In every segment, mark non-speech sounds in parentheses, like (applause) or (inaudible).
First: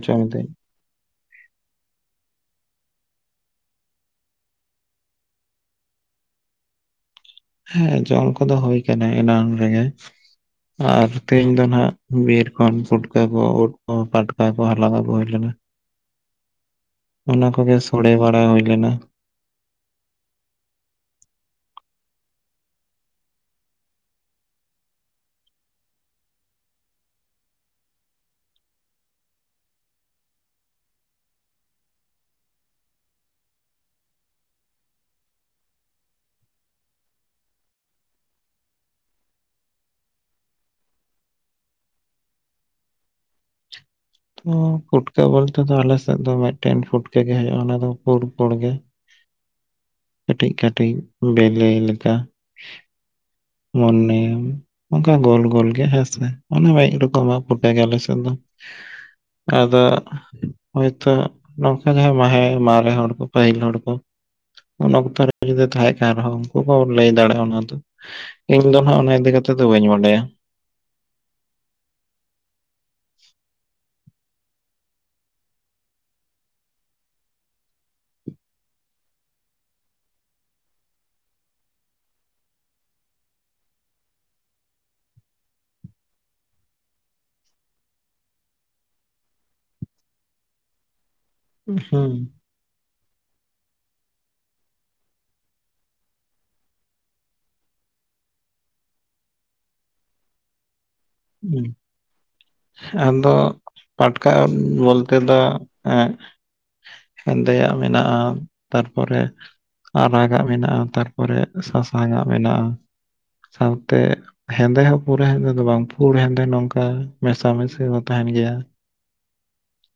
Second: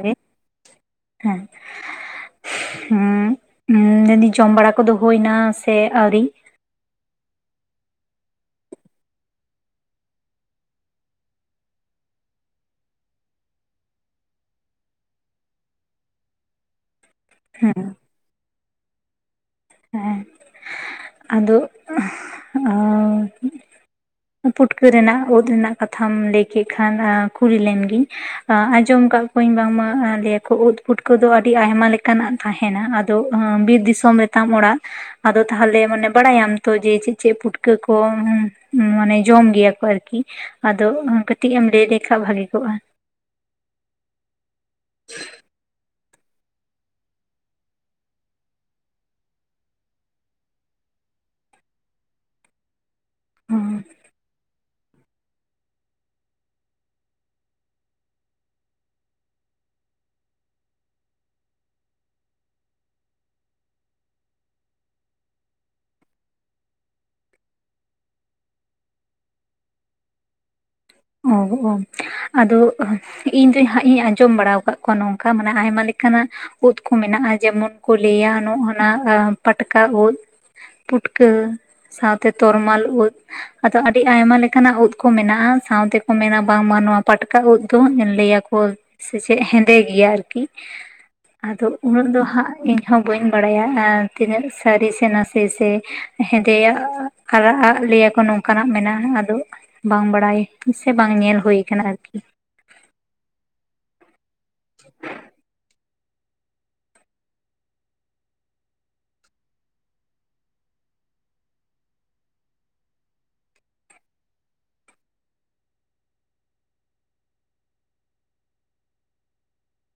ᱡᱚᱢ ᱫᱟᱹᱧ ᱦᱮᱸ। ᱦᱩᱸ, ᱢᱮᱱᱫᱤᱧ ᱡᱚᱢ ᱵᱟᱲᱟ ᱠᱚ ᱫᱚ ᱦᱚᱭᱱᱟ ᱥᱮ ᱟᱹᱣᱨᱤ? ᱦᱮᱸ, ᱡᱚᱞ ᱠᱚᱫᱚ ᱦᱩᱭ ᱠᱟᱱᱟ ᱮᱱᱟᱝ ᱨᱮᱜᱮ। ᱟᱨ ᱛᱮᱦᱮᱧ ᱫᱚ ᱱᱟᱦᱟᱜ ᱵᱤᱨ ᱠᱷᱚᱱ ᱯᱩᱴᱠᱟᱹ ᱠᱚ, ᱩᱫᱽ ᱠᱚ, ᱯᱟᱴᱠᱟ ᱠᱚ ᱦᱟᱞᱟᱝ ᱟᱹᱜᱩ ᱦᱩᱭ ᱞᱮᱱᱟ। ᱚᱱᱟ ᱠᱚᱜᱮ ᱦᱮᱸ ᱥᱚᱲᱮ ᱵᱟᱲᱟ ᱦᱩᱭ ᱞᱮᱱᱟ। ᱦᱮᱸ। ᱟᱫᱚ (unintelligible) ᱯᱩᱴᱠᱟᱹ ᱨᱮᱱᱟᱜ, ᱩᱫᱽ ᱨᱮᱱᱟᱜ ᱠᱟᱛᱷᱟᱢ ᱞᱟᱹᱭ ᱠᱮᱫ ᱠᱷᱟᱱ, ᱠᱩᱞᱤ ᱞᱮᱢ ᱜᱤᱧ, ᱟᱸ ᱟᱸᱡᱚᱢ ᱠᱟᱜ ᱠᱚᱣᱟᱧ ᱵᱟᱝᱢᱟ ᱞᱟᱹᱭᱟᱠᱚ ᱩᱫᱽ ᱯᱷᱩᱴᱠᱟᱹ ᱫᱚ ᱟᱹᱰᱤ ᱟᱭᱢᱟ ᱞᱮᱠᱟᱱᱟᱜ ᱛᱟᱦᱮᱸᱱᱟ। ᱟᱫᱚ ᱵᱤᱨ ᱫᱤᱥᱚᱢ ᱨᱮ ᱛᱟᱢ ᱚᱲᱟᱜ। ᱟᱫᱚ ᱛᱟᱦᱟᱞᱮ ᱢᱟᱱᱮ ᱵᱟᱲᱟᱭᱟᱢ ᱛᱚ ᱡᱮ ᱪᱮᱫ ᱪᱮᱫ ᱯᱷᱩᱴᱠᱟᱹ ᱠᱚ ᱢᱟᱱᱮ ᱡᱚᱢ ᱜᱮᱭᱟ ᱠᱚ ᱟᱨᱠᱤ? ᱟᱫᱚ ᱠᱟᱹᱴᱤᱡ ᱮᱢ ᱞᱟᱹᱭ ᱞᱮᱠᱷᱟᱱ ᱵᱷᱟᱹᱜᱤ ᱠᱚᱜᱼᱟ। ᱛᱚ ᱯᱷᱩᱴᱠᱟᱹ ᱵᱚᱞᱛᱮ ᱫᱚ ᱟᱞᱮᱥᱮᱫ ᱫᱚ ᱢᱤᱫᱴᱮᱱ ᱯᱷᱩᱴᱠᱟᱹ ᱜᱮ ᱦᱩᱭᱩᱜᱼᱟ ᱚᱱᱟ ᱫᱚ ᱯᱩᱲᱯᱩᱲ ᱜᱮ। (unintelligible) ᱠᱟᱹᱴᱤᱡ ᱠᱟᱹᱴᱤᱡ ᱵᱮᱞᱮ ᱞᱮᱠᱟ ᱢᱚᱱᱮᱭᱟᱢ। ᱚᱱᱟ ᱜᱳᱞ ᱜᱳᱞ ᱦᱮᱸᱥᱮ? ᱚᱱᱮ ᱢᱤᱫ ᱨᱚᱠᱚᱢᱟᱜ ᱯᱩᱴᱠᱟᱹ ᱜᱮ ᱟᱞᱮ ᱥᱮᱫ ᱫᱚ। ᱟᱫᱚ, ᱦᱳᱭᱛᱚ ᱱᱚᱝᱠᱟ ᱡᱟᱦᱟᱸᱭ ᱢᱟᱦᱮ, ᱢᱟᱨᱮ ᱦᱚᱲ ᱠᱚ, ᱯᱟᱹᱦᱤᱞ ᱦᱚᱲ ᱠᱚ ᱩᱱ ᱚᱠᱛᱚ ᱨᱮ ᱡᱩᱫᱤ ᱛᱟᱦᱮᱸᱜ ᱠᱟᱱ ᱨᱮᱦᱚᱸ ᱩᱱᱠᱩ ᱠᱚ ᱞᱟᱹᱭ ᱫᱟᱲᱮᱭᱟᱜᱼᱟ ᱚᱱᱟ ᱫᱚ। ᱤᱧ ᱫᱚ ᱱᱟᱦᱟᱜ ᱚᱱᱟ ᱤᱫᱤ ᱠᱟᱛᱮ ᱫᱚ ᱵᱟᱹᱧ ᱵᱟᱰᱟᱭᱟ। ᱚ ᱚ, ᱟᱫᱚ ᱤᱧ ᱫᱚ ᱦᱟᱸᱜ ᱤᱧ ᱟᱸᱡᱚᱢ ᱵᱟᱲᱟᱣ ᱠᱟᱜ ᱠᱚᱣᱟ ᱱᱚᱝᱠᱟ, ᱢᱟᱱᱮ ᱟᱭᱢᱟ ᱞᱮᱠᱟᱱᱟᱜ ᱩᱫᱽ ᱠᱚ ᱢᱮᱱᱟᱜᱼᱟ᱾ ᱡᱮᱢᱚᱱ ᱠᱚ ᱞᱟᱹᱭᱟ ᱱᱚᱜᱱᱟ ᱯᱟᱴᱠᱟ ᱩᱫᱽ, ᱯᱩᱴᱠᱟᱹ, ᱥᱟᱶᱛᱮ ᱛᱚᱨᱢᱟᱞ ᱩᱫᱽ। ᱟᱫᱚ ᱟᱹᱰᱤ ᱟᱭᱢᱟ ᱞᱮᱠᱟᱱᱟᱜ ᱩᱫᱽ ᱠᱚ ᱢᱮᱱᱟᱜ-ᱟ। ᱥᱟᱶᱛᱮ ᱠᱚ ᱢᱮᱱᱟ ᱵᱟᱝᱢᱟ ᱱᱚᱣᱟ ᱯᱟᱴᱠᱟ ᱩᱫᱽ ᱫᱚ, ᱞᱟᱹᱭᱟᱠᱚ ᱥᱮ ᱪᱮᱫ ᱦᱮᱸᱫᱮ ᱜᱮᱭᱟ ᱟᱨᱠᱤ। ᱟᱫᱚ ᱦᱩᱸ ᱩᱱᱟᱹᱜ ᱫᱚ ᱦᱟᱸᱜ ᱤᱧ ᱦᱚᱸ ᱵᱟᱹᱧ ᱵᱟᱲᱟᱭᱟ ᱟᱨ ᱛᱤᱱᱟᱹᱜ ᱥᱟᱹᱨᱤ ᱥᱮ ᱱᱟᱥᱮ ᱥᱮ ᱦᱮᱸᱫᱮᱭᱟᱜ ᱟᱨᱟ-ᱟᱜ ᱞᱟᱹᱭ ᱟᱠᱚ ᱱᱚᱝᱠᱟᱱᱟᱜ ᱢᱮᱱᱟᱜ-ᱟ ᱟᱫᱚ ᱵᱟᱝ ᱵᱟᱲᱟᱭ ᱥᱮ ᱵᱟᱝ ᱧᱮᱞ ᱦᱩᱭ ᱦᱩᱸ ᱟᱠᱟᱱᱟ ᱟᱨᱠᱤ᱾ ᱟᱫᱚ ᱯᱟᱴᱠᱟ ᱩᱸᱫ ᱵᱚᱞᱛᱮ ᱫᱚ ᱮᱸᱜ ᱦᱮᱸᱫᱮᱭᱟᱜ ᱢᱮᱱᱟᱜᱼᱟ ᱛᱟᱨᱯᱚᱨᱮ ᱟᱨᱟᱜᱟᱜ ᱢᱮᱱᱟᱜᱼᱟ ᱛᱟᱨᱯᱚᱨᱮ ᱥᱟᱥᱟᱝᱟᱜ ᱢᱮᱱᱟᱜᱼᱟ᱾ ᱥᱟᱶᱛᱮ ᱦᱮᱸᱫᱮ ᱦᱚᱸ ᱯᱩᱨᱟᱹ ᱦᱮᱸᱫᱮ ᱫᱚ ᱵᱟᱝ᱾ ᱯᱩᱲ ᱦᱮᱸᱫᱮ ᱱᱚᱝᱠᱟ ᱢᱮᱥᱟ ᱢᱮᱥᱤ ᱦᱚᱸ ᱛᱟᱦᱮᱱ ᱜᱮᱭᱟ᱾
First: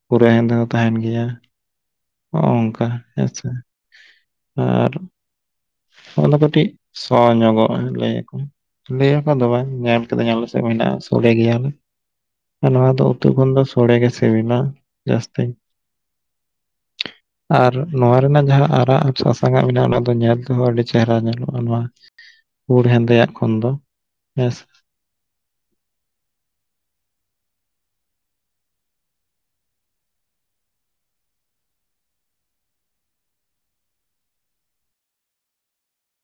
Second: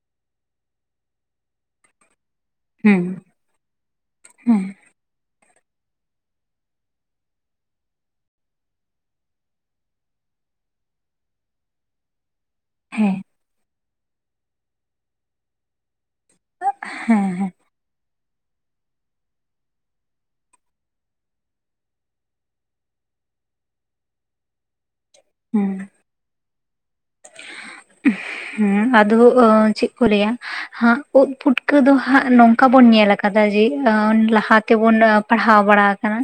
ᱯᱩᱨᱟᱹ ᱦᱮᱸᱫᱮ ᱦᱚᱸ ᱛᱟᱦᱮᱱ ᱜᱮᱭᱟ ᱦᱚᱸᱜᱼᱚᱝᱠᱟ ᱦᱩᱸ ᱦᱮᱸ ᱥᱮ᱾ ᱦᱮᱸ ᱟᱨ ᱚᱱᱟ ᱫᱚ ᱠᱟᱴᱤᱡ ᱥᱚ ᱧᱚᱜᱚᱜᱼᱟ ᱞᱟᱹᱭ ᱟᱠᱚ᱾ ᱞᱟᱹᱭᱟᱠᱚ ᱫᱚ ᱵᱟᱝ ᱧᱮᱞ ᱠᱟᱹᱫᱟᱧ ᱟᱞᱮ ᱥᱮᱫ ᱦᱚᱸ ᱢᱮᱱᱟᱜᱼᱟ᱾ ᱥᱚᱲᱮ ᱜᱮᱭᱟ ᱞᱮ ᱟᱨ ᱱᱚᱣᱟ ᱫᱚ ᱦᱮᱸ ᱩᱛᱩ ᱠᱷᱚᱱ ᱫᱚ ᱥᱚᱲᱮ ᱜᱮ ᱥᱤᱵᱤᱞᱟ ᱡᱟᱹᱥᱛᱤ᱾ ᱦᱮᱸ ᱦᱮᱸ᱾ ᱟᱨ ᱱᱚᱣᱟ ᱨᱮᱱᱟᱜ ᱡᱟᱦᱟᱸ ᱟᱨᱟᱜ ᱟᱨ ᱥᱟᱥᱟᱝᱟᱜ ᱢᱮᱱᱟᱜᱼᱟ ᱚᱱᱟ ᱫᱚ ᱧᱮᱞ ᱛᱮᱦᱚᱸ ᱟᱹᱰᱤ ᱪᱮᱦᱨᱟ ᱧᱮᱞᱚᱜᱼᱟ ᱱᱚᱣᱟ᱾ ᱯᱩᱲ ᱦᱮᱸᱫᱮᱭᱟᱜ ᱠᱷᱚᱱ ᱫᱚ ᱦᱮᱸ ᱥᱮ᱾ ᱦᱩᱸ᱾ ᱦᱩᱸ ᱟᱫᱚ ᱚ ᱪᱮᱫ ᱠᱚ ᱞᱟᱹᱭᱟ ᱦᱟᱸᱜ ᱩᱸᱫᱽ ᱯᱩᱴᱠᱟᱹ ᱫᱚ ᱦᱟᱸᱜ ᱱᱚᱝᱠᱟ ᱵᱚᱱ ᱧᱮᱞ ᱟᱠᱟᱫᱟ ᱡᱮ ᱟᱱ ᱞᱟᱦᱟ ᱛᱮᱵᱚᱱ ᱯᱟᱲᱦᱟᱣ ᱵᱟᱲᱟ ᱟᱠᱟᱱᱟ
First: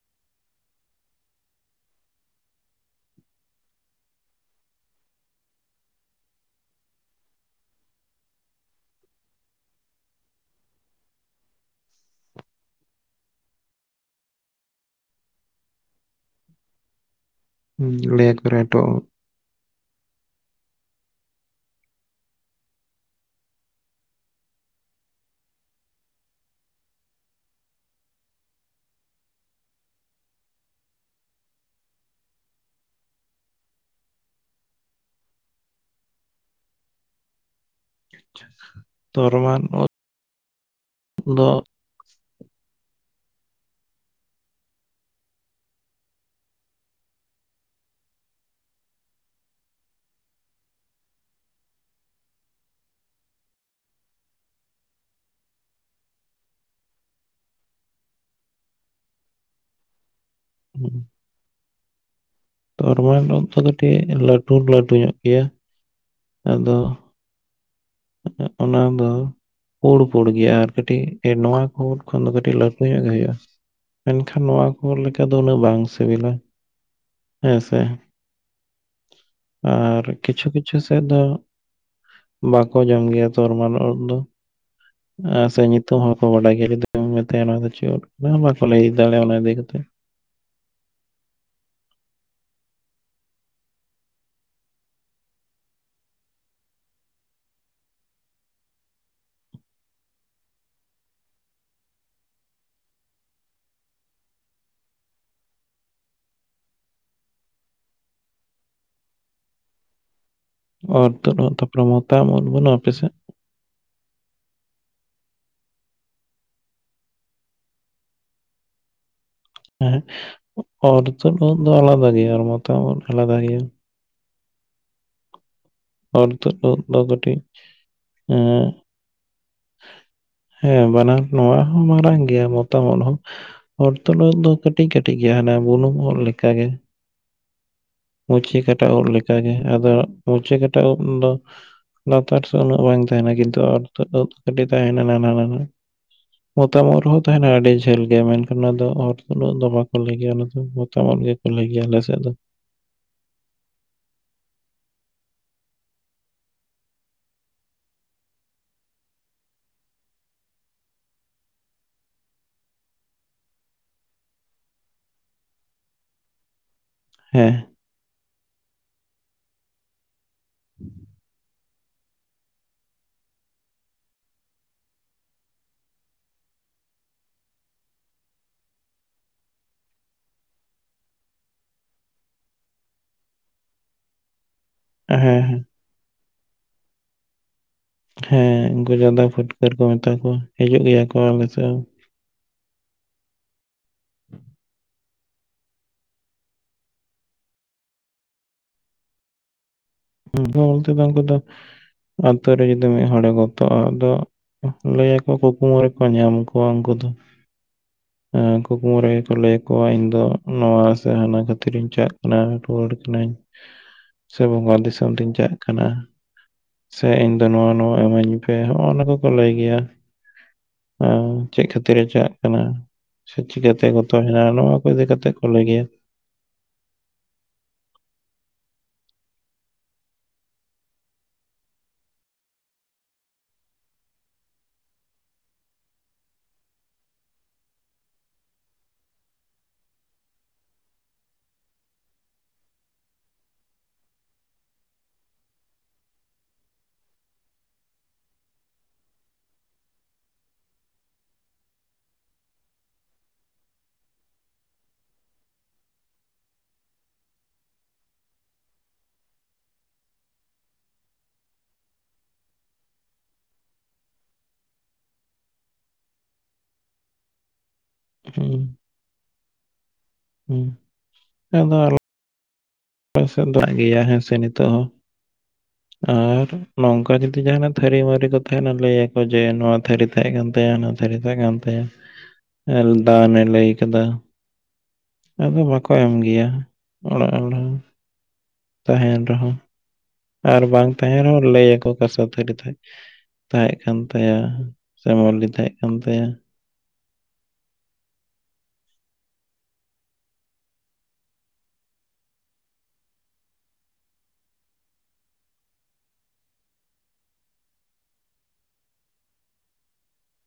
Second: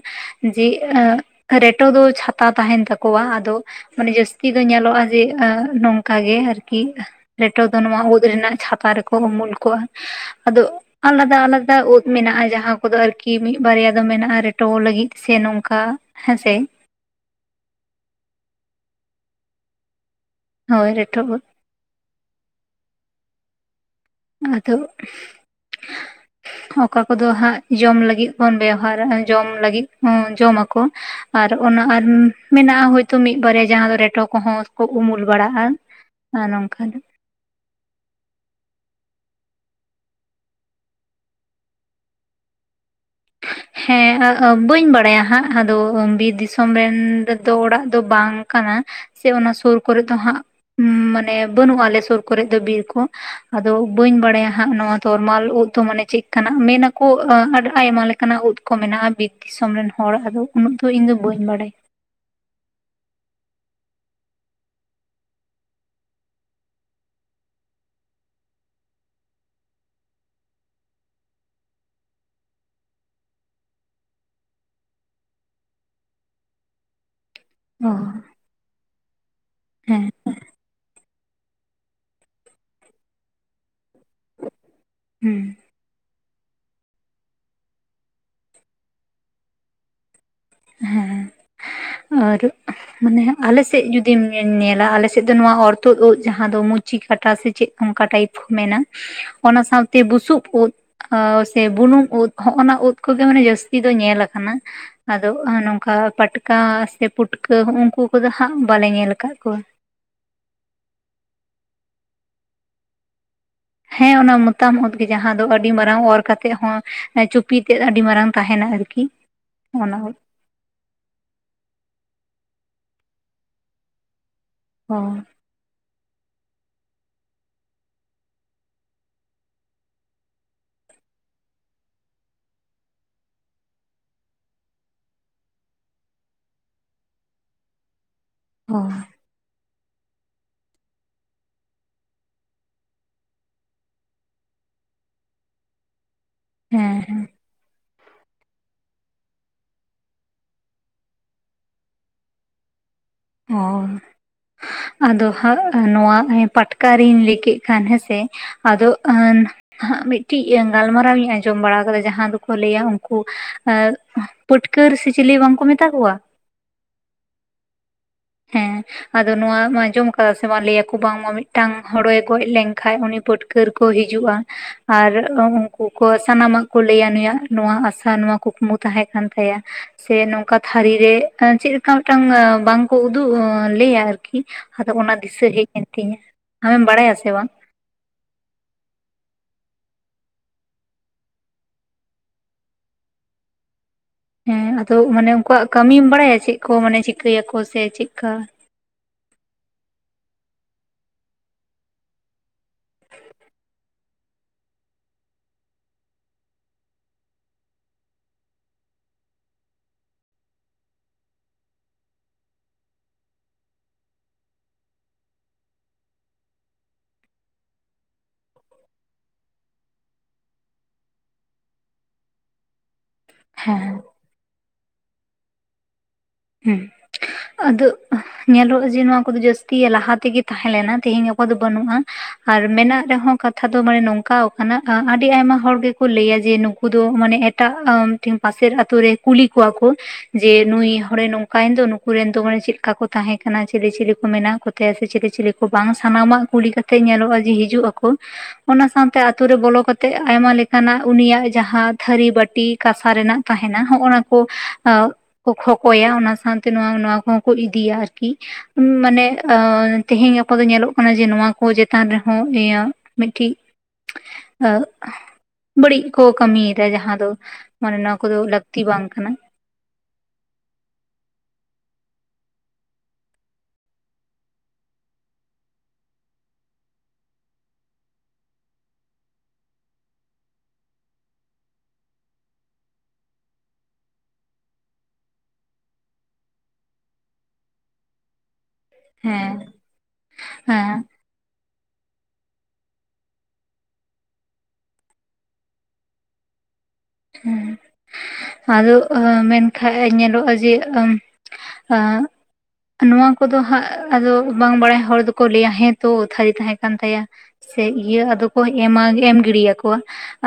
ᱡᱮ ᱮᱸᱜ ᱨᱮᱴᱚ ᱫᱚ ᱪᱷᱟᱛᱟ ᱛᱟᱦᱮᱱ ᱛᱟᱠᱚᱣᱟ ᱟᱫᱚ ᱢᱟᱱᱮ ᱡᱟᱹᱥᱛᱤ ᱫᱚ ᱧᱮᱞᱚᱜᱼᱟ ᱮᱸᱜ ᱱᱚᱝᱠᱟ ᱠᱟ ᱜᱮ ᱟᱨᱠᱤ ᱨᱮᱴᱚ ᱫᱚ ᱱᱚᱣᱟ ᱩᱸᱫᱽ ᱨᱮᱱᱟᱜ ᱪᱷᱟᱛᱟ ᱨᱮᱠᱚ ᱩᱢᱩᱞ ᱠᱚᱜᱼᱟ᱾ ᱟᱫᱚ ᱟᱞᱟᱫᱟ ᱟᱞᱟᱫᱟ ᱩᱸᱫᱽ ᱢᱮᱱᱟᱜᱼᱟ ᱡᱟᱦᱟᱸ ᱠᱚᱫᱚ ᱟᱨᱠᱤ ᱢᱤᱫ ᱵᱟᱨᱭᱟ ᱫᱚ ᱢᱮᱱᱟᱜᱼᱟ ᱨᱮᱴᱚ ᱞᱟᱹᱜᱤᱫ ᱥᱮ ᱱᱚᱝᱠᱟ ᱦᱮᱸ ᱥᱮ᱾ ᱦᱩᱸ ᱞᱮᱭ ᱟᱠᱚ‌ ᱨᱮᱴᱚ ᱩᱸᱫᱽ᱾ ᱦᱳᱭ ᱨᱮᱴᱚ ᱩᱫᱽ᱾ ᱟᱫᱚ ᱚᱠᱟ ᱠᱚᱫᱚ ᱦᱟᱸᱜ ᱡᱚᱢ ᱞᱟᱹᱜᱤᱫ ᱵᱚᱱ ᱵᱮᱣᱦᱟᱨᱟ ᱡᱚᱢ ᱞᱟᱹᱜᱤᱫ ᱦᱚᱸ ᱡᱚᱢ ᱟᱠᱚ᱾ ᱟᱨ ᱚᱱᱟ ᱟᱨ ᱢᱮᱱᱟᱜᱼᱟ ᱦᱳᱭᱛᱳ ᱢᱤᱫ ᱵᱟᱨᱭᱟ ᱡᱟᱦᱟᱸ ᱫᱚ ᱨᱮᱴᱚ ᱠᱚᱦᱚᱸ ᱠᱚ ᱩᱢᱩᱞ ᱵᱟᱲᱟᱜᱼᱟ᱾ ᱟ ᱱᱚᱝᱠᱟ ᱱᱟᱦᱜ᱾ ᱛᱚᱨᱢᱟᱱ ᱩᱫᱽ ᱫᱚ ᱦᱮᱸ ᱟ ᱟ ᱵᱟᱹᱧ ᱵᱟᱲᱟᱭᱟ ᱦᱟᱸᱜ ᱟᱫᱚ ᱵᱤᱨ ᱫᱤᱥᱚᱢ ᱨᱮᱱ ᱫᱮ ᱫᱚ ᱚᱲᱟᱜ ᱫᱚ ᱵᱟᱝ ᱠᱟᱱᱟ ᱥᱮ ᱚᱱᱟ ᱥᱩᱨ ᱠᱚᱨᱮ ᱫᱚ ᱦᱟᱸᱜ ᱢᱟᱱᱮ ᱵᱟᱹᱱᱩᱜᱼᱟ ᱟᱞᱮ ᱥᱩᱨ ᱠᱚᱨᱮ ᱫᱚ ᱵᱤᱨ ᱠᱚ᱾ ᱟᱫᱚ ᱵᱟᱹᱧ ᱵᱟᱲᱟᱭᱟ ᱦᱟᱸᱜ ᱱᱚᱣᱟ ᱛᱚᱨᱢᱟᱞ ᱩᱫᱽ ᱫᱚ ᱢᱟᱱᱮ ᱪᱮᱫ ᱠᱟᱱᱟᱜ ᱢᱮᱱ ᱟᱠᱚ ᱟᱰ ᱟᱭᱢᱟ ᱞᱮᱠ ᱠᱟᱱᱟ ᱩᱫᱽ ᱠᱚ ᱢᱮᱱᱟᱜᱼᱟ ᱵᱤᱨ ᱫᱤᱥᱚᱢ ᱨᱮᱱ ᱦᱚᱲ ᱟᱫᱚ ᱩᱱᱟᱹᱜ ᱫᱚ ᱤᱧ ᱫᱚ ᱵᱟᱹᱧ ᱵᱟᱰᱟᱭ᱾ ᱛᱚᱨᱢᱟᱞ ᱩᱫᱽ ᱫᱚ ᱠᱟᱹᱴᱤᱡ ᱞᱟᱹᱴᱩᱨ ᱞᱟᱹᱴᱩ ᱧᱚᱜ ᱜᱮᱭᱟ᱾ ᱟᱫᱚ ᱚᱱᱟ ᱫᱚ ᱯᱩᱲ ᱯᱩᱲ ᱜᱮᱭᱟ ᱟᱨ ᱠᱟᱹᱴᱤᱡ ᱱᱚᱶᱟ ᱠᱚ ᱩᱸᱫ ᱠᱷᱚᱱ ᱫᱚ ᱠᱟᱹᱴᱤᱡ ᱞᱟᱹᱴᱩ ᱧᱚᱜ ᱜᱮ ᱦᱩᱭᱩᱜᱼᱟ᱾ ᱢᱮᱱᱠᱷᱟᱱ ᱱᱚᱣᱟ ᱠᱚ ᱞᱮᱠᱟ ᱫᱚ ᱩᱱᱟᱹᱜ ᱵᱟᱝ ᱥᱤᱵᱤᱞᱟ ᱦᱮᱸ ᱥᱮ᱾ ᱚ ᱟᱨ ᱦᱮᱸ ᱠᱤᱪᱷᱩ ᱠᱤᱪᱷᱩ ᱥᱮᱫ ᱫᱚ ᱵᱟᱠ ᱠᱚ ᱡᱚᱢ ᱜᱮᱭᱟ ᱛᱚᱨᱢᱟᱞ ᱩᱫᱽ ᱫᱚ᱾ ᱟ ᱦᱩᱸ ᱥᱮ ᱧᱩᱛ ᱛᱩᱢ ᱦᱚᱸ ᱵᱟᱠᱚ ᱵᱟᱰᱟᱭ ᱜᱮᱭᱟ ᱡᱩᱫᱤᱢ ᱢᱮᱛᱟᱭᱟ ᱱᱚᱣᱟ ᱫᱚ ᱪᱮᱫ ᱩᱫᱽ ᱠᱟᱱᱟ ᱵᱟᱠᱚ ᱞᱟᱹᱭ ᱫᱟᱲᱮᱭᱟᱜᱼᱟ ᱚᱱᱟ ᱤᱫᱤ ᱠᱟᱛᱮ᱾ ᱚᱨ ᱩᱫᱽ ᱢᱟᱱᱮ ᱟᱞᱮ ᱥᱮᱫ ᱡᱩᱫᱤᱢ ᱧᱮᱞ ᱧᱮᱞᱟ ᱟᱞᱮ ᱥᱮᱫ ᱫᱚ ᱱᱚᱣᱟ ᱚᱨᱛᱩᱫ ᱩᱫᱽ ᱡᱟᱦᱟᱸ ᱫᱚ ᱢᱩᱪᱤ ᱠᱟᱴᱟ ᱥᱮ ᱪᱮᱫ ᱚᱱᱠᱟ ᱴᱟᱭᱤᱯ ᱢᱮᱱᱟ ᱚᱱᱟ ᱥᱟᱶᱛᱮ ᱵᱩᱥᱩᱵ ᱩᱫᱽ ᱚ ᱥᱮ ᱵᱩᱱᱩᱢ ᱩᱫᱽ ᱦᱚᱜᱼᱚᱱᱟ ᱩᱫᱽ ᱠᱚᱜᱮ ᱢᱟᱱᱮ ᱡᱟᱹᱥᱛᱤ ᱫᱚ ᱧᱮᱞ ᱟᱠᱟᱱᱟ᱾ ᱟᱫᱚ ᱚ ᱱᱚᱝᱠᱟ ᱯᱟᱴᱠᱟ ᱥᱮ ᱯᱩᱴᱠᱟᱹ ᱦᱩᱜᱼᱩᱱᱠᱩ ᱠᱚᱫᱚ ᱦᱟᱸᱜ ᱵᱟᱞᱮ ᱧᱮᱞ ᱟᱠᱟᱫ ᱠᱚᱣᱟ᱾ ᱚᱨᱛᱩᱫ ᱩᱫᱽ ᱛᱟᱯᱚᱨᱮ ᱵᱚᱛᱟᱢ ᱩᱫᱽ ᱵᱟᱹᱱᱩᱜᱼᱟ ᱟᱯᱮ ᱥᱮᱫ? ᱦᱮᱸ ᱚᱱᱟ ᱢᱚᱛᱟᱢ ᱩᱫᱽ ᱜᱮ ᱡᱟᱦᱟᱸ ᱫᱚ ᱟᱹᱰᱤ ᱢᱟᱨᱟᱝ ᱚᱨ ᱠᱟᱛᱮᱜ ᱦᱚᱸ ᱪᱩᱯᱤ ᱛᱮᱫ ᱟᱹᱰᱤ ᱢᱟᱨᱟᱝ ᱛᱟᱦᱮᱱᱟ ᱟᱨᱠᱤ᱾ (inaudible) ᱦᱮᱸ ᱚᱨᱛᱚᱫᱽ ᱩᱫᱽ ᱫᱚ ᱟᱞᱟᱫᱟ ᱜᱮᱭᱟ ᱟᱨ ᱢᱚᱛᱟᱢ ᱳᱫᱽ ᱟᱞᱟᱫᱟ ᱜᱮᱭᱟ ᱦᱚᱸ᱾ ᱚᱨᱛᱟᱹᱫᱽ ᱩᱫᱽ ᱫᱚ ᱠᱟᱹᱴᱤᱡ ᱮᱸ ᱦᱮᱸ ᱵᱟᱱᱟᱨ ᱱᱚᱣᱟ ᱦᱚᱸ ᱢᱟᱨᱟᱝ ᱜᱮᱭᱟ ᱢᱚᱛᱟᱢ ᱳᱫᱽ ᱦᱚᱸ ᱚᱨᱛᱩᱫᱽ ᱳᱫᱽ ᱫᱚ ᱠᱟᱹᱴᱤᱡᱽ ᱠᱟᱹᱴᱤᱡᱽ ᱜᱮᱭᱟ ᱦᱟᱱᱟ ᱵᱩᱱᱩᱝ ᱳᱫᱽ ᱞᱮᱠᱟᱜᱮ᱾ ᱢᱩᱪᱤ ᱚ ᱠᱟᱴᱟ ᱳᱫᱽ ᱞᱮᱠᱟᱜᱮ, ᱟᱫᱚ ᱢᱩᱪᱤ ᱠᱟᱴᱟ ᱳᱫᱽ ᱫᱚ ᱞᱟᱛᱟᱨ ᱥᱮ ᱩᱱᱟᱹᱜ ᱵᱟᱝ ᱛᱟᱦᱮᱸᱱᱟ ᱠᱤᱱᱛᱩ ᱚᱨᱛᱟᱹᱫᱽ ᱳᱫᱽ ᱠᱟᱹᱴᱤᱡ ᱛᱟᱦᱮᱸᱱᱟ ᱱᱟᱦᱱᱟ ᱱᱟᱦᱱᱟ᱾ ᱢᱚᱛᱟᱢ ᱳᱫᱽ ᱦᱮᱸ ᱨᱮᱦᱚᱸ ᱛᱟᱸᱦᱮᱱᱟ ᱟᱹᱰᱤ ᱡᱷᱟᱹᱞ ᱜᱮᱭᱟ ᱢᱮᱱᱠᱷᱟᱱ ᱚᱱᱟ ᱫᱚ ᱦᱚᱨᱛᱟᱹᱫ ᱳᱫᱽ ᱫᱚ ᱵᱟᱠᱚ ᱞᱟᱹᱭ ᱜᱮᱭᱟ ᱚᱱᱟ ᱫᱚ ᱢᱚᱛᱟᱢ ᱳᱫᱽ ᱜᱮᱠᱚ ᱞᱟᱹᱭ ᱜᱮᱭᱟ ᱟᱞᱮᱥᱮᱫ ᱫᱚ᱾ ᱚᱻ ᱟᱫᱚ ᱦᱟᱸᱜ ᱱᱚᱣᱟ ᱯᱟᱴᱠᱟ ᱨᱤᱧ ᱞᱟᱹᱭ ᱠᱮᱫ ᱠᱷᱟᱱ ᱦᱮᱸᱥᱮ᱾ ᱟᱫᱚ ᱦᱟᱸ ᱦᱟᱸᱜ ᱢᱤᱫᱴᱤᱡ ᱜᱟᱞᱢᱟᱨᱟᱣ ᱤᱧ ᱟᱸᱡᱚᱢ ᱵᱟᱲᱟ ᱠᱟᱫᱟ ᱡᱟᱦᱟᱸ ᱫᱚᱠᱚ ᱞᱟᱹᱭᱟ ᱩᱱᱠᱩ ᱮ, ᱯᱟᱹᱴᱠᱟᱹᱨ ᱥᱮ ᱪᱤᱞᱤ ᱵᱟᱝᱠᱚ ᱢᱮᱛᱟ ᱠᱚᱣᱟ? ᱦᱮᱸ᱾ ᱦᱮᱸ ᱟᱫᱚ ᱱᱚᱣᱟᱢ ᱟᱸᱡᱚᱢ ᱟᱠᱟᱫᱟ ᱥᱮ ᱵᱟᱝ ᱞᱟᱹᱭᱟᱠᱚ ᱵᱟᱝᱢᱟ ᱢᱤᱫᱴᱟᱝ ᱦᱚᱲᱚᱭ ᱜᱚᱡᱽ ᱞᱮᱱᱠᱷᱟᱡ ᱩᱱᱤ ᱯᱟᱹᱴᱠᱟᱹᱨ ᱠᱚ ᱦᱤᱡᱩᱜᱼᱟ᱾ ᱟᱨ ᱩᱱᱠᱩ ᱠᱚ ᱥᱟᱱᱟᱢᱟᱜ ᱠᱚ ᱞᱟᱹᱭᱟ ᱱᱩᱭᱟᱜ ᱱᱚᱣᱟ ᱟᱥᱟ ᱱᱚᱣᱟ ᱠᱩᱠᱢᱩ ᱛᱟᱦᱮᱸ ᱠᱟᱱ ᱛᱟᱭᱟ᱾ ᱥᱮ ᱱᱚᱝᱠᱟ ᱛᱷᱟᱹᱨᱤ ᱨᱮ ᱮᱸ ᱪᱮᱫᱞᱮᱠᱟ ᱢᱤᱫᱴᱟᱝ ᱵᱟᱝ ᱠᱚ ᱩᱫᱩᱜ ᱞᱟᱹᱭᱟ ᱟᱨᱠᱤ ᱟᱫᱚ ᱚᱱᱟ ᱦᱮᱸ ᱫᱤᱥᱟᱹ ᱦᱮᱸ ᱦᱮᱡᱽ ᱮᱱ ᱛᱤᱧᱟ, ᱟᱢᱮᱢ ᱵᱟᱲᱟᱭᱟ ᱥᱮ ᱵᱟᱝ? ᱦᱮᱸ ᱩᱱᱠᱩ ᱡᱟᱫᱟ ᱯᱷᱩᱴᱠᱟᱹᱨ ᱠᱚ ᱢᱮᱛᱟ ᱠᱚᱣᱟ, ᱦᱤᱡᱩᱜ ᱜᱮᱭᱟ ᱠᱚ ᱟᱞᱮ ᱥᱮᱫ ᱦᱚᱸ ᱦᱮᱸ ᱟᱫᱚ ᱢᱟᱱᱮ ᱩᱱᱠᱩᱣᱟᱜ ᱠᱟᱹᱢᱤᱢ ᱵᱟᱲᱟᱭᱟ ᱪᱮᱫ ᱠᱚ ᱢᱟᱱᱮ ᱪᱤᱠᱟᱹᱭᱟᱠᱚ ᱥᱮ ᱪᱮᱫᱠᱟ? ᱩᱱᱠᱩ ᱵᱚᱞᱛᱮ ᱫᱚ ᱩᱱᱠᱩ ᱫᱚ, ᱟᱛᱳ ᱨᱮ ᱡᱩᱫᱤ ᱢᱤᱫ ᱦᱚᱲᱮ ᱜᱚᱛᱚᱼᱟ ᱟᱫᱚ ᱞᱟᱹᱭᱟ ᱠᱚ ᱠᱩᱠᱢᱩ ᱨᱮᱠᱚ ᱧᱟᱢ ᱠᱚᱣᱟ ᱩᱱᱠᱩ ᱫᱚ᱾ (inaudible) ᱮᱸ ᱠᱩᱠᱢᱩ ᱨᱮᱜᱮᱠᱚ ᱞᱟᱹᱭᱟ ᱠᱚᱣᱟ ᱤᱧ ᱫᱚ ᱱᱚᱣᱟ ᱥᱮ ᱦᱟᱱᱟ ᱠᱷᱟᱹᱛᱤᱨ ᱤᱧ ᱪᱟᱜ ᱠᱟᱱᱟ ᱨᱩᱣᱟᱹᱲ ᱠᱟᱹᱱᱟᱹᱧ᱾ (inaudible) ᱥᱮ ᱵᱚᱸᱜᱟ ᱫᱤᱥᱚᱢ ᱨᱤᱧ ᱪᱟᱜ ᱠᱟᱱᱟ᱾ ᱥᱮ ᱤᱧ ᱫᱚ ᱱᱚᱣᱟ ᱱᱚᱣᱟ ᱮᱢᱟᱹᱧ ᱯᱮ ᱱᱚᱜᱼᱚ ᱱᱚᱣᱟ ᱠᱚᱠᱚ ᱞᱟᱹᱭ ᱜᱮᱭᱟ᱾ ᱮ ᱪᱮᱫ ᱠᱷᱟᱹᱛᱤᱨᱮ ᱪᱟᱜ ᱠᱟᱱᱟ? ᱥᱮ ᱪᱤᱠᱟᱹᱛᱮ ᱦᱮᱸ ᱜᱚᱛᱚ ᱮᱱᱟᱭ ᱱᱚᱣᱟ ᱠᱚ ᱤᱫᱤ ᱠᱟᱛᱮ ᱠᱚ ᱞᱟᱹᱭ ᱜᱮᱭᱟ᱾ ᱦᱮᱸ᱾ ᱟᱫᱚ ᱧᱮᱞᱚᱜᱼᱟ ᱡᱮ ᱱᱚᱣᱟ ᱠᱚᱫᱚ ᱡᱟᱹᱥᱛᱤ ᱞᱟᱦᱟ ᱛᱮᱜᱮ ᱛᱟᱦᱮᱸᱞᱮᱱᱟ ᱛᱮᱦᱮᱧ ᱜᱟᱯᱟ ᱫᱚ ᱵᱟᱹᱱᱩᱜᱼᱟ᱾ ᱟᱨ ᱢᱮᱱᱟᱜ ᱨᱮᱦᱚᱸ ᱠᱟᱛᱷᱟ ᱫᱚ ᱢᱟᱹᱭ ᱱᱚᱝᱠᱟᱣ ᱠᱟᱱᱟ ᱟᱹᱰᱤ ᱟᱭᱢᱟ ᱦᱚᱲ ᱜᱮᱠᱚ ᱞᱟᱹᱭᱟ ᱡᱮ ᱱᱩᱠᱩ ᱫᱚ ᱢᱟᱱᱮ ᱮ ᱮᱴᱟᱜ ᱢᱤᱫᱴᱤ ᱯᱟᱥᱮᱨ ᱟᱛᱳ ᱨᱮ ᱠᱩᱞᱤ ᱠᱚᱣᱟ ᱠᱚ ᱡᱮ ᱱᱩᱭ ᱦᱚᱲᱮ ᱱᱚᱝᱠᱟᱭᱮᱱ ᱫᱚ ᱱᱩᱠᱩ ᱨᱮᱱ ᱫᱚ ᱢᱟᱱᱮ ᱪᱮᱫᱠᱟ ᱠᱚ ᱛᱟᱦᱮᱸ ᱠᱟᱱᱟ, ᱪᱮᱞᱮ ᱪᱮᱞᱮ ᱠᱚ ᱢᱮᱱᱟᱜ ᱠᱚᱛᱟᱭᱟ ᱥᱮ ᱪᱮᱞᱮ ᱪᱮᱞᱮ ᱵᱟᱝ ᱥᱟᱱᱟᱢᱟᱜ ᱠᱩᱞᱤ ᱠᱟᱛᱮᱜ ᱧᱮᱞᱚᱜᱼᱟ ᱡᱮ ᱦᱤᱡᱩᱜ ᱟᱠᱚ᱾ ᱚᱱᱟ ᱥᱟᱶᱛᱮ ᱟᱹᱛᱩ ᱨᱮ ᱵᱚᱞᱚ ᱠᱟᱛᱮᱜ ᱟᱭᱢᱟ ᱞᱮᱠᱟᱱᱟᱜ ᱩᱱᱤᱭᱟᱜ ᱡᱟᱦᱟᱸ ᱛᱷᱟᱹᱨᱤ, ᱵᱟᱹᱴᱤ ᱠᱟᱸᱥᱟ ᱨᱮᱱᱟᱜ ᱛᱟᱦᱮᱸᱱᱟ, ᱦᱚᱸᱜ-ᱚᱱᱟ ᱠᱚ ᱮ ᱠᱷᱚ ᱠᱚᱭᱟ ᱚᱱᱟ ᱥᱟᱶᱛᱮ ᱱᱚᱣᱟ ᱱᱚᱣᱟ ᱠᱚᱦᱚᱸ ᱠᱚ ᱤᱫᱤᱭᱟ ᱟᱨᱠᱤ ᱢᱟᱱᱮ ᱟᱸᱻ ᱛᱮᱦᱮᱸᱧ ᱜᱟᱯᱟ ᱫᱚ ᱧᱮᱞᱚᱜ ᱠᱟᱱᱟ ᱡᱮ ᱱᱚᱣᱟ ᱠᱚ ᱪᱮᱛᱟᱱ ᱨᱮᱦᱚᱸ ᱤᱭᱟᱹ ᱢᱤᱫᱴᱤᱡ ᱟ ᱵᱟᱹᱲᱤᱡᱽ ᱠᱚ ᱠᱟᱹᱢᱤᱭᱮᱫᱟ ᱡᱟᱦᱟᱸ ᱫᱚ ᱢᱟᱱᱮ ᱱᱚᱣᱟ ᱠᱚᱫᱚ ᱦᱩᱸ ᱞᱟᱹᱠᱛᱤ ᱵᱟᱝ ᱠᱟᱱᱟ᱾ ᱦᱩᱸ (inaudible) ᱯᱮᱥᱮ ᱫᱚ ᱞᱟᱜ ᱜᱮᱭᱟ ᱦᱮᱸ ᱥᱮ ᱱᱤᱛᱚᱜ ᱦᱚᱸ᱾ (inaudible) ᱟᱨ ᱱᱚᱝᱠᱟ ᱡᱩᱫᱤ ᱡᱟᱦᱟᱱᱟᱜ ᱛᱷᱟᱹᱨᱤ ᱢᱟᱨᱟᱹᱨᱤ ᱠᱚ ᱛᱟᱦᱮᱱᱟ ᱞᱟᱹᱭᱟᱠᱚ ᱡᱮ ᱱᱚᱣᱟ ᱛᱷᱟᱹᱨᱤ ᱛᱟᱦᱮᱸ ᱠᱟᱱ ᱛᱟᱭᱟ ᱚᱱᱟ ᱛᱦᱟᱹᱨᱤ ᱛᱟᱦᱮ ᱠᱟᱱ ᱛᱟᱭᱟ ᱫᱟᱱᱮ ᱞᱟᱹᱭ ᱠᱟᱫᱟ? ᱟᱫᱚ ᱵᱟᱠᱚ ᱮᱢ ᱜᱮᱭᱟ ᱚᱲᱟᱜ ᱦᱚᱲ ᱦᱚᱸ? ᱛᱟᱦᱮᱱ ᱨᱮᱦᱚᱸ ᱦᱮᱸ ᱟᱨ ᱵᱟᱝ ᱦᱮᱸ ᱛᱟᱦᱮᱱ ᱨᱮᱦᱚᱸ ᱞᱟᱹᱭᱟᱠᱚ ᱠᱟᱸᱥᱟ ᱛᱷᱟᱹᱨᱤ ᱛᱟᱦᱮᱸᱡ ᱛᱟᱦᱮᱸ ᱠᱟᱱ ᱛᱟᱭᱟ ᱥᱮ ᱢᱟᱹᱞᱤ ᱛᱟᱦᱮᱸ ᱠᱟᱱ ᱛᱟᱭᱟ ᱦᱩᱸ ᱟᱫᱚ ᱢᱮᱱᱠᱷᱟᱡ ᱧᱮᱞᱚᱜᱼᱟ ᱡᱮ ᱟᱹᱢ ᱟᱹᱻ ᱱᱚᱣᱟ ᱠᱚᱫᱚ ᱦᱟᱸᱜ ᱟᱫᱚ ᱵᱟᱝ ᱵᱟᱲᱟᱭ ᱦᱚᱲ ᱫᱚᱠᱚ ᱞᱟᱹᱭᱟ ᱦᱮᱸᱛᱚ ᱛᱷᱟᱹᱨᱤ ᱛᱟᱦᱮᱸ ᱠᱟᱱ ᱛᱟᱭᱟ ᱾ ᱥᱮ ᱤᱭᱟᱹ ᱟᱫᱚ ᱠᱚ ᱮᱢᱟ ᱮᱢ ᱜᱤᱰᱤᱭ ᱟᱠᱚᱣᱟ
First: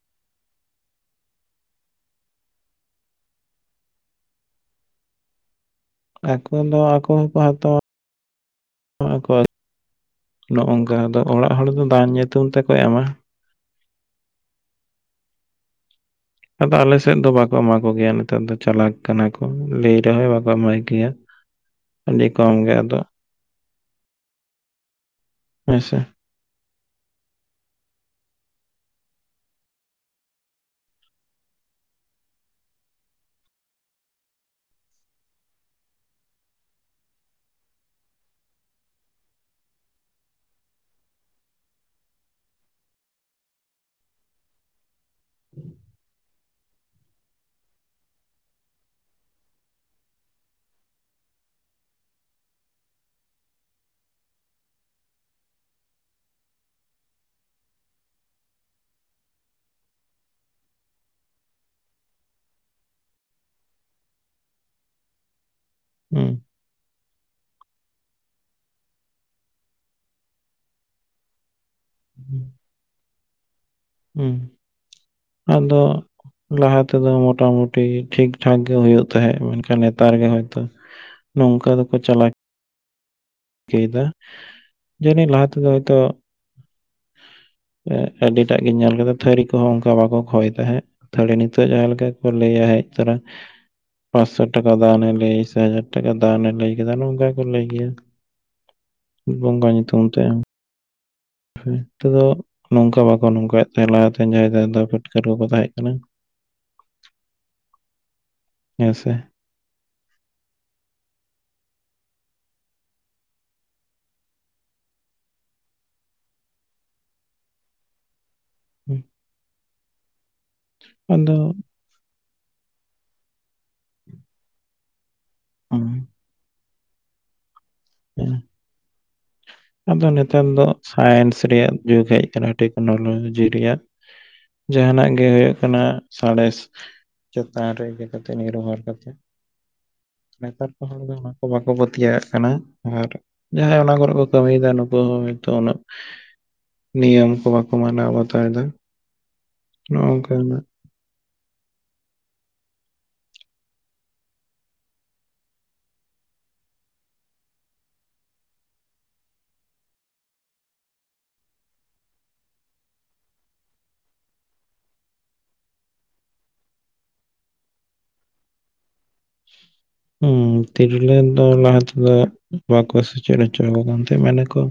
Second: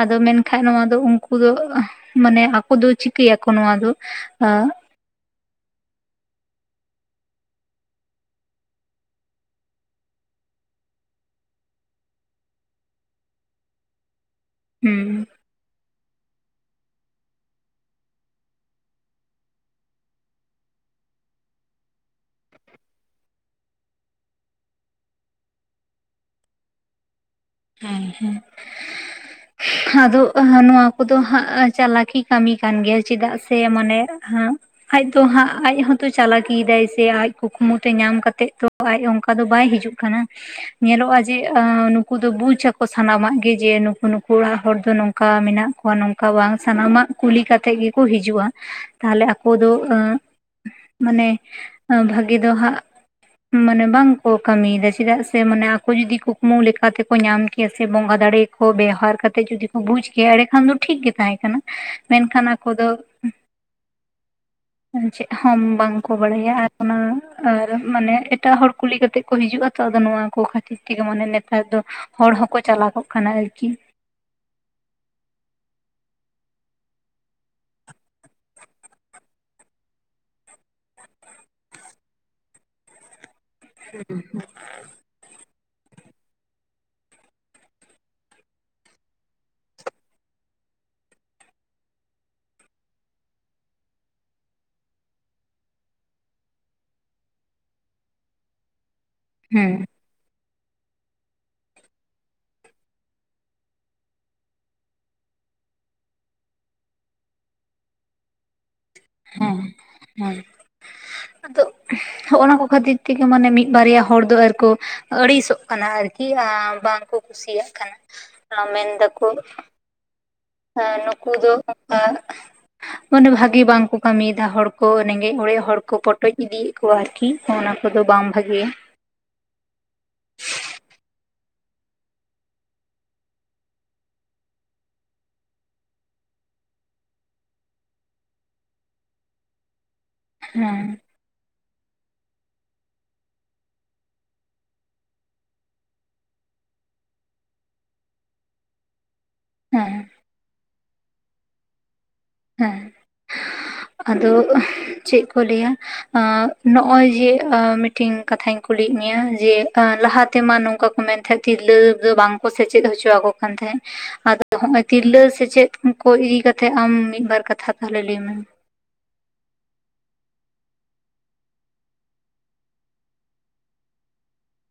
ᱟᱫᱚ ᱢᱮᱱᱠᱷᱟᱡ ᱱᱚᱣᱟ ᱫᱚ ᱩᱱᱠᱩ ᱩᱱᱠᱩ ᱫᱚ ᱢᱟᱱᱮ ᱟᱠᱚ ᱫᱚ ᱪᱤᱠᱟᱹᱭᱟᱠᱚ ᱱᱚᱣᱟ ᱫᱚ ᱟᱹᱻ ᱟᱠᱚ ᱫᱚ ᱟᱠᱚ ᱦᱚᱸᱠᱚ ᱦᱟᱛᱣᱟ ᱾ ᱮᱢᱚᱜ ᱟᱡ ᱱᱚᱜᱼᱚᱝᱠᱟ ᱟᱫᱚ ᱚᱲᱟᱜ ᱦᱚᱲ ᱫᱚ ᱫᱟᱱ ᱧᱩᱛᱩᱢ ᱛᱮᱠᱚ ᱮᱢᱟ? ᱦᱩᱸ, ᱟᱫᱚ ᱟᱞᱮ ᱥᱮᱫ ᱫᱚ ᱵᱟᱠᱚ ᱮᱢᱟ ᱠᱚᱜᱮᱭᱟ ᱱᱮᱛᱟᱨ ᱫᱚ ᱪᱟᱞᱟᱠ ᱠᱟᱱᱟ ᱠᱚ ᱞᱟᱹᱭ ᱨᱮᱦᱚᱸᱭ ᱵᱟᱠᱚ ᱮᱢᱟᱭ ᱜᱮᱭᱟ ᱾ ᱟᱹᱰᱤ ᱠᱚᱢ ᱜᱮ ᱟᱫᱚ, ᱦᱳᱭ ᱥᱮ, ᱦᱮᱸ ᱦᱮᱸ, ᱟᱫᱚ ᱱᱚᱣᱟ ᱠᱚᱫᱚ ᱦᱟᱸᱜ ᱪᱟᱞᱟᱠᱤ ᱠᱟᱹᱢᱤ ᱠᱟᱱ ᱜᱮᱭᱟ ᱪᱮᱫᱟᱜ ᱥᱮ ᱢᱟᱱᱮ ᱦᱟᱸᱜ ᱟᱡ ᱛᱚ ᱦᱟᱸᱜ ᱟᱡ ᱦᱚᱸᱛᱚ ᱪᱟᱞᱟᱠᱤ ᱫᱟᱭ ᱥᱮ ᱟᱡ ᱠᱩᱠᱢᱩ ᱛᱮ ᱧᱟᱢ ᱠᱟᱛᱮᱜ ᱛᱚ, ᱟᱡ ᱚᱱᱠᱟ ᱫᱚ ᱵᱟᱭ ᱦᱤᱡᱩᱜ ᱠᱟᱱᱟ ᱧᱮᱞᱚᱜᱼᱟ ᱡᱮ ᱟᱹᱻ ᱱᱩᱠᱩ ᱫᱚ ᱵᱩᱡ ᱟᱠᱚ ᱥᱟᱱᱟᱢᱟᱜ ᱜᱮ ᱡᱮ ᱱᱩᱠᱩ ᱱᱩᱠᱩ ᱚᱲᱟᱜ ᱦᱚᱲ ᱫᱚ ᱱᱚᱝᱠᱟ ᱢᱮᱱᱟᱜ ᱠᱚᱣᱟ ᱱᱚᱝ ᱱᱠᱟ ᱵᱟᱝ ᱥᱟᱱᱟᱢᱟᱜ ᱠᱩᱞᱤ ᱠᱟᱛᱮᱜ ᱜᱮᱠᱚ ᱦᱤᱡᱩᱜᱼᱟ ᱛᱟᱦᱞᱮ ᱟᱠᱚ ᱫᱚ ᱟᱹᱻ ᱢᱟᱱᱮ ᱵᱷᱟᱹᱜᱮ ᱫᱚ ᱦᱟᱸᱜ ᱢᱟᱱᱮ ᱵᱟᱝᱠᱚ ᱠᱟᱹᱢᱤᱭᱮᱫᱟ ᱪᱮᱫᱟᱜ ᱥᱮ ᱢᱟᱱᱮ ᱟᱠᱚ ᱡᱩᱫᱤ ᱠᱩᱠᱢᱩ ᱞᱮᱠᱟ ᱠᱟᱛᱮ ᱠᱚ ᱧᱟᱢ ᱠᱮᱭᱟ ᱥᱮ ᱵᱚᱸᱜᱟ ᱫᱟᱲᱮ ᱠᱚ ᱵᱮᱣᱦᱟᱨ ᱠᱟᱛᱮ ᱡᱩᱫᱤ ᱠᱚ ᱵᱩᱡ ᱠᱮᱭᱟ ᱮᱸᱲᱮᱠᱷᱟᱱ ᱫᱚ ᱴᱷᱤᱠ ᱜᱮ ᱛᱟᱦᱮᱸ ᱠᱟᱱᱟ ᱾ ᱢᱮᱱᱠᱷᱟᱱ ᱟᱠᱚ ᱫᱚ ᱪᱮᱫ ᱦᱚᱸ ᱵᱟᱝ? ᱠᱚ ᱦᱩᱸ ᱵᱟᱲᱟᱭᱟ ᱟᱨ, ᱚᱱᱟ ᱟᱨ ᱢᱟᱱᱮ ᱮᱴᱟᱜ ᱦᱚᱲ ᱠᱩᱞᱤ ᱠᱟᱛᱮᱜ ᱠᱚ ᱦᱤᱡᱩᱜᱼᱟ ᱛᱚ ᱟᱫᱚ ᱱᱚᱣᱟ ᱠᱚ ᱠᱷᱟᱹᱛᱤᱨ ᱛᱮᱜᱮ ᱢᱟᱱᱮ ᱱᱮ ᱱᱮᱛᱟᱨ ᱫᱚ ᱦᱚᱲ ᱦᱚᱸᱠᱚ ᱪᱟᱞᱟᱠᱚᱜ ᱠᱟᱱᱟ ᱟᱨᱠᱤ ᱾ ᱦᱩᱸ ᱟᱫᱚ ᱞᱟᱦᱟ ᱛᱮᱫᱚ ᱢᱚᱴᱟ ᱢᱩᱴᱤ ᱴᱷᱤᱠ ᱴᱷᱟᱠ ᱜᱮ ᱦᱳᱭᱳᱜ ᱛᱟᱦᱮᱸᱫ ᱢᱮᱱᱠᱷᱟᱱ ᱱᱮᱛᱟᱨ ᱜᱮ ᱦᱚᱭᱛᱚ ᱱᱚᱝᱠᱟ ᱫᱚᱠᱚ ᱪᱟᱞᱟᱠ ᱪᱤᱠᱟᱹᱭ ᱫᱟ ᱡᱟᱹᱱᱤᱡ ᱞᱟᱦᱟ ᱛᱮᱫᱚ ᱦᱚᱭᱛᱚ (inaudible) ᱟᱹᱰᱤᱴᱟᱜ ᱜᱤᱧ ᱧᱮᱞ ᱠᱟᱫᱟ ᱛᱷᱟᱹᱨᱤ ᱠᱚᱦᱚᱸ ᱚᱱᱠᱟ ᱵᱟᱠᱚ ᱠᱷᱚᱭ ᱛᱟᱦᱮᱸᱫ ᱾ ᱛᱟᱦᱚᱞᱮ ᱱᱤᱛᱚᱜ ᱡᱟᱦᱟᱸ ᱞᱮᱠᱟ ᱠᱚ ᱞᱟᱹᱭᱟ ᱦᱮᱡ ᱛᱚᱨᱟ, ᱯᱟᱸᱪᱥᱚ ᱴᱟᱠᱟ ᱫᱟᱱᱮ ᱞᱟᱹᱭ ᱥᱮ ᱦᱟᱡᱟᱨ ᱴᱟᱠᱟ ᱫᱟᱱᱮ ᱞᱟᱹᱭ ᱠᱮᱫᱟ ᱱᱚᱝᱠᱟ ᱠᱚ ᱞᱟᱹᱭ ᱜᱮᱭᱟ ᱾ ᱵᱚᱸᱜᱟ ᱦᱮᱸ ᱧᱩᱛᱩᱢ ᱛᱮ, ᱱᱤᱛᱚᱜ ᱫᱚ ᱱᱚᱝᱠᱟ ᱵᱟᱠᱚ ᱱᱚᱝᱠᱟ ᱭᱮᱫ ᱛᱟᱦᱮᱸ ᱞᱟᱦᱟᱛᱮᱱ ᱡᱟᱦᱟᱭ ᱫᱟᱫᱟ ᱯᱟᱹᱴᱠᱟᱹᱨ ᱠᱚᱠᱚ ᱛᱟᱦᱮᱸ ᱠᱟᱱᱟ ᱾ ᱦᱮᱸ ᱥᱮ, ᱦᱮᱸ ᱦᱮᱸ, ᱟᱫᱚ ᱦᱚᱜᱼᱚ ᱱᱚᱣᱟ ᱠᱚ ᱠᱷᱟᱹᱛᱤᱨ ᱛᱮᱜᱮ ᱢᱟᱱᱮ ᱢᱤᱫ ᱵᱟᱨᱭᱟ ᱦᱚᱲ ᱫᱚ ᱟᱨᱠᱚ, ᱟᱹᱲᱤᱥᱚᱜ ᱠᱟᱱᱟ ᱟᱨᱠᱤ ᱟᱻ ᱵᱟᱝᱠᱚ ᱠᱩᱥᱤᱭᱟᱜ ᱠᱟᱱᱟ ᱢᱮᱱ ᱫᱟ ᱠᱚ ᱱᱩᱠᱩ ᱟᱫᱚ ᱫᱚ ᱚᱱᱠᱟ ᱢᱟᱱᱮ ᱵᱷᱟᱜᱮ ᱵᱟᱝᱠᱚ ᱠᱟᱹᱢᱤᱭᱮᱫᱟ ᱦᱚᱲ ᱠᱚ ᱨᱮᱸᱜᱮᱡ ᱚᱲᱮᱡ ᱦᱚᱲ ᱠᱚ ᱯᱚᱴᱚᱡ ᱤᱫᱤᱭᱮᱫ ᱠᱚᱣᱟ ᱟᱨᱠᱤ ᱦᱚᱸᱜᱼᱚ ᱱᱟ ᱠᱚᱫᱚ ᱵᱟᱝ ᱦᱮᱸ ᱵᱷᱟᱜᱤᱭᱟ᱾ (unintelligible) ᱟᱫᱚ ᱱᱮᱛᱟᱨ ᱫᱚ ᱥᱟᱭᱮᱱᱥ ᱨᱮᱭᱟᱜ ᱡᱩᱜᱽ ᱦᱮᱡ ᱠᱟᱱᱟ ᱴᱮᱠᱱᱳᱞᱚᱡᱤ ᱨᱮᱭᱟᱜ᱾ ᱡᱟᱦᱟᱱᱟᱜ ᱜᱮ ᱦᱳᱭᱳᱜ ᱠᱟᱱᱟ ᱥᱟᱬᱮᱥ᱾ ᱪᱮᱛᱟᱱ ᱨᱮ ᱤᱭᱟᱹ ᱠᱟᱛᱮ ᱱᱤᱨᱵᱷᱚᱨ ᱠᱟᱛᱮ᱾ ᱱᱮᱛᱟᱨ ᱦᱮᱸ ᱠᱚ ᱦᱚᱲ ᱫᱚ ᱚᱱᱟ ᱠᱚ ᱵᱟᱠᱚ ᱯᱟᱹᱛᱭᱟᱹᱣᱟᱜ ᱠᱟᱱᱟ᱾ ᱟᱨ ᱡᱟᱦᱟᱸᱭ ᱚᱱᱟ ᱠᱚᱨᱮᱜ ᱠᱚ ᱠᱟᱹᱢᱤᱭᱫᱟ ᱱᱩᱠᱩ ᱦᱚᱸ ᱦᱚᱭᱛᱳ ᱩᱱᱟᱹᱜ ᱱᱤᱭᱚᱴᱟᱹᱢ ᱠᱚ ᱵᱟᱠᱚ ᱢᱟᱱᱟᱣ ᱵᱟᱛᱟᱣᱫᱟ᱾ ᱦᱮᱸ ᱱᱚᱜᱼᱚᱝᱠᱟᱱᱟᱜ ᱦᱮᱸ, ᱟᱫᱚ ᱪᱮᱫ ᱠᱚ ᱞᱮᱭᱟ? ᱟᱸ ᱱᱚᱜ-ᱚᱭ ᱡᱮ ᱮ ᱢᱤᱫᱴᱤᱝ ᱠᱟᱛᱷᱟᱧ ᱠᱩᱞᱤᱭᱮᱜ ᱢᱮᱭᱟ ᱡᱮ ᱟ ᱞᱟᱦᱟᱛᱮᱢᱟ ᱱᱚᱝᱠᱟ ᱢᱮᱱ ᱛᱟᱦᱮᱸᱜ ᱛᱤᱨᱞᱟᱹ ᱜᱮ ᱵᱟᱝᱠᱚ ᱥᱮᱪᱮᱫ ᱦᱚᱪᱚᱣᱟᱠᱚ ᱠᱟᱱ ᱛᱟᱦᱮᱸᱫ᱾ ᱟᱫᱚ ᱦᱚᱸᱜ-ᱚᱭ ᱛᱤᱨᱞᱟᱹ ᱥᱮᱪᱮᱫ ᱩ ᱠᱚ ᱤᱫᱤ ᱠᱟᱛᱮᱫ ᱟᱢ ᱢᱤᱫ ᱵᱟᱨ ᱠᱟᱛᱷᱟ ᱛᱟᱦᱚᱞᱮ ᱞᱮᱭᱢᱮ‌᱾ ᱦᱩᱸ ᱛᱤᱨᱞᱟᱹ ᱫᱚ ᱞᱟᱦᱟ ᱛᱮᱫᱚ ᱵᱟᱠᱚ ᱥᱮᱪᱮᱫ ᱦᱚᱪᱚᱣᱟᱠᱚ ᱠᱟᱱ ᱛᱟᱦᱮᱸᱫ ᱢᱮᱱᱟ ᱠᱚ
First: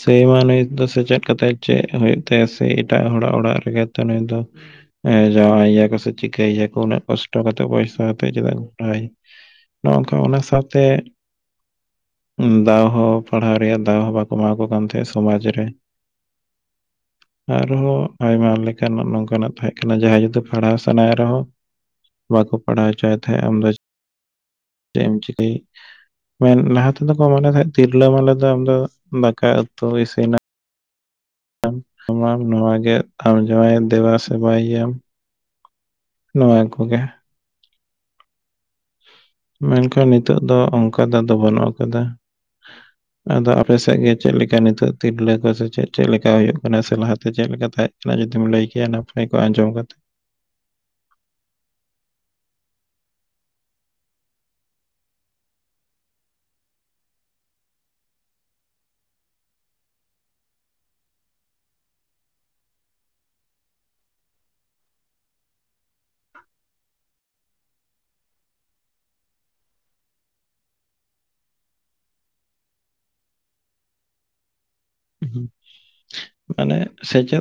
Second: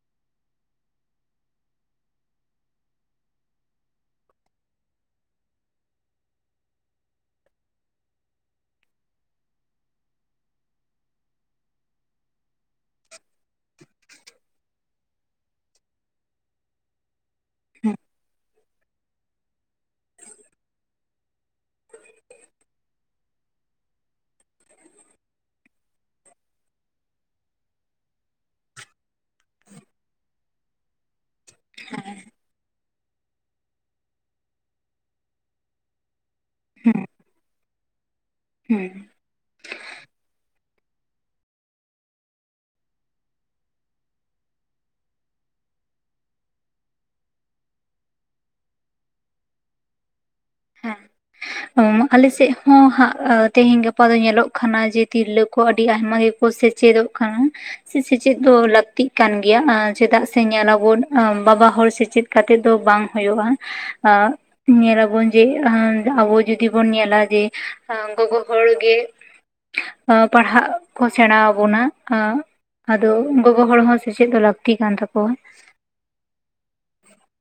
ᱥᱮᱭ ᱢᱟ ᱱᱩᱭ ᱫᱚ ᱥᱮᱪᱮᱫ ᱠᱟᱛᱮᱫ ᱪᱮᱫ ᱦᱩᱭᱩᱜ ᱛᱟᱭᱟ ᱥᱮᱭ ᱮᱴᱟᱜ ᱦᱚᱲᱟᱜ ᱚᱲᱟᱜ ᱨᱮᱜᱮ ᱛᱚ ᱱᱩᱭ ᱫᱚ ᱮᱸ ᱡᱟᱶᱟᱭᱭᱟᱠᱚ ᱥᱮ ᱪᱤᱠᱟᱹᱭ ᱭᱟᱠᱚ ᱩᱱᱟᱹᱜ ᱠᱚᱥᱴᱚ ᱠᱟᱛᱮᱜ ᱯᱚᱭᱥᱟ ᱠᱟᱛᱮ ᱪᱮᱫᱟᱜ ᱳᱭ ᱱᱚᱜ-ᱚᱝᱠᱟ ᱚᱱᱟ ᱥᱟᱶᱛᱮ ᱩᱸ ᱫᱟᱣ ᱦᱚᱸ ᱯᱟᱲᱦᱟᱣ ᱨᱮᱭᱟᱜ ᱫᱟᱣ ᱦᱚᱸ ᱵᱟᱠᱚ ᱮᱢᱟᱠᱚ ᱠᱟᱱ ᱛᱟᱦᱮᱸᱫ ᱥᱚᱢᱟᱡᱽ ᱨᱮ᱾ (unintelligible) ᱟᱨᱦᱚᱸ ᱟᱭᱢᱟ ᱞᱮᱠᱟᱱᱟᱜ ᱱᱚᱝᱠᱟᱱᱟᱜ ᱛᱟᱦᱮᱸᱜ ᱠᱟᱱᱟ ᱡᱟᱦᱟᱸᱭ ᱡᱩᱫᱤ ᱯᱟᱲᱦᱟᱣ ᱥᱟᱱᱟᱭᱮ ᱨᱮᱦᱚᱸ ᱵᱟᱠᱚ ᱯᱟᱲᱦᱟᱣ ᱦᱚᱪᱚᱣᱟᱭ ᱛᱟᱦᱮᱸᱜ ᱟᱢᱫᱟᱡ ᱪᱮᱫ ᱮᱢ ᱪᱤᱠᱟᱹᱭ? ᱢᱮᱱ ᱱᱟᱦᱟ ᱛᱮᱫᱚ ᱠᱚ ᱢᱚᱱᱮ ᱛᱟᱦᱮᱸᱜ ᱛᱤᱨᱞᱟᱹ ᱢᱟᱱᱮ ᱫᱚ ᱟᱢ ᱫᱚ ᱫᱟᱠᱟ ᱩᱛᱩ ᱤᱥᱤᱱ ᱟᱢ ᱟᱢᱟᱢ ᱱᱚᱣᱟ ᱜᱮ ᱟᱢ ᱡᱟᱶᱟᱮᱭᱮ ᱫᱮᱵᱟ ᱥᱮᱵᱟᱭᱭᱟᱢ᱾ ᱱᱚᱣᱟ ᱠᱚᱜᱮ᱾ ᱦᱩᱸ᱾ ᱢᱮᱱᱠᱷᱟᱱ ᱱᱤᱛᱟᱹᱜ ᱫᱚ ᱚᱱᱠᱟ ᱫᱚ ᱟᱫᱚ ᱵᱟᱹᱱᱩᱜ ᱟᱠᱟᱫᱟ᱾ (unintelligible) ᱟᱫᱚ ᱟᱯᱮ ᱥᱮᱜ ᱜᱮ ᱪᱮᱫ ᱞᱮᱠᱟ ᱱᱤᱛᱟᱹᱜ ᱛᱤᱨᱞᱟᱹ ᱠᱚ ᱥᱮ ᱪᱮᱫ ᱪᱮᱫ ᱞᱮᱠᱟ ᱦᱩᱭᱩᱜ ᱠᱟᱱᱟ ᱥᱮ ᱞᱟᱦᱟᱛᱮ ᱪᱮᱫ ᱞᱮᱠᱟ ᱛᱟᱸᱦᱮᱜ ᱚᱱᱟ ᱡᱩᱫᱤᱢ ᱞᱟᱹᱭ ᱠᱮᱭᱟ ᱱᱟᱯᱟᱭ ᱠᱚᱜ-ᱟ ᱟᱸᱡᱚᱢ ᱠᱟᱛᱮᱫ᱾ ᱦᱮᱸ, ᱚ ᱟᱞᱮ ᱦᱚᱸ ᱦᱟᱸᱜ ᱮ ᱛᱮᱦᱮᱧ ᱜᱟᱯᱟ ᱫᱚ ᱧᱮᱞᱚᱜ ᱠᱷᱟᱱᱟ ᱡᱮ ᱛᱤᱨᱞᱟᱹ ᱠᱚ ᱟᱹᱰᱤ ᱟᱭᱢᱟ ᱜᱮᱠᱚ ᱥᱮᱪᱮᱫᱚᱜ ᱠᱟᱱᱟ᱾ ᱥᱮ ᱥᱮᱪᱮᱫ ᱫᱚ ᱞᱟᱹᱠᱛᱤᱜ ᱠᱟᱱ ᱜᱮᱭᱟ ᱮᱸ ᱪᱮᱫᱟᱜ ᱥᱮ ᱧᱮᱞᱟᱵᱚᱱ ᱟ ᱵᱟᱵᱟ ᱦᱚᱲ ᱥᱮᱪᱮᱫ ᱠᱟᱛᱮᱫ ᱫᱚ ᱵᱟᱝ ᱦᱳᱭᱳᱜᱼᱟ, ᱟ ᱧᱮᱞᱟᱵᱚᱱ ᱡᱮ ᱟᱸ ᱟᱵᱚ ᱡᱩᱫᱤ ᱵᱚᱱ ᱧᱮᱞᱟ ᱵᱚᱱ ᱡᱮ ᱮᱸ ᱜᱚᱜᱚ ᱦᱚᱲ ᱜᱮ ᱚᱸ ᱯᱟᱲᱦᱟᱜ ᱠᱚ ᱥᱮᱸᱲᱟᱣᱟᱵᱚ ᱱᱟ ᱟᱸ ᱟᱫᱚ ᱜᱚᱜᱚ ᱦᱚᱲ ᱦᱚᱸ ᱥᱮᱪᱮᱫ ᱫᱚ ᱞᱟᱹᱠᱛᱤ ᱠᱟᱱ ᱛᱟᱠᱚᱣᱟ᱾ ᱢᱟᱱᱮ ᱥᱮᱪᱮᱫ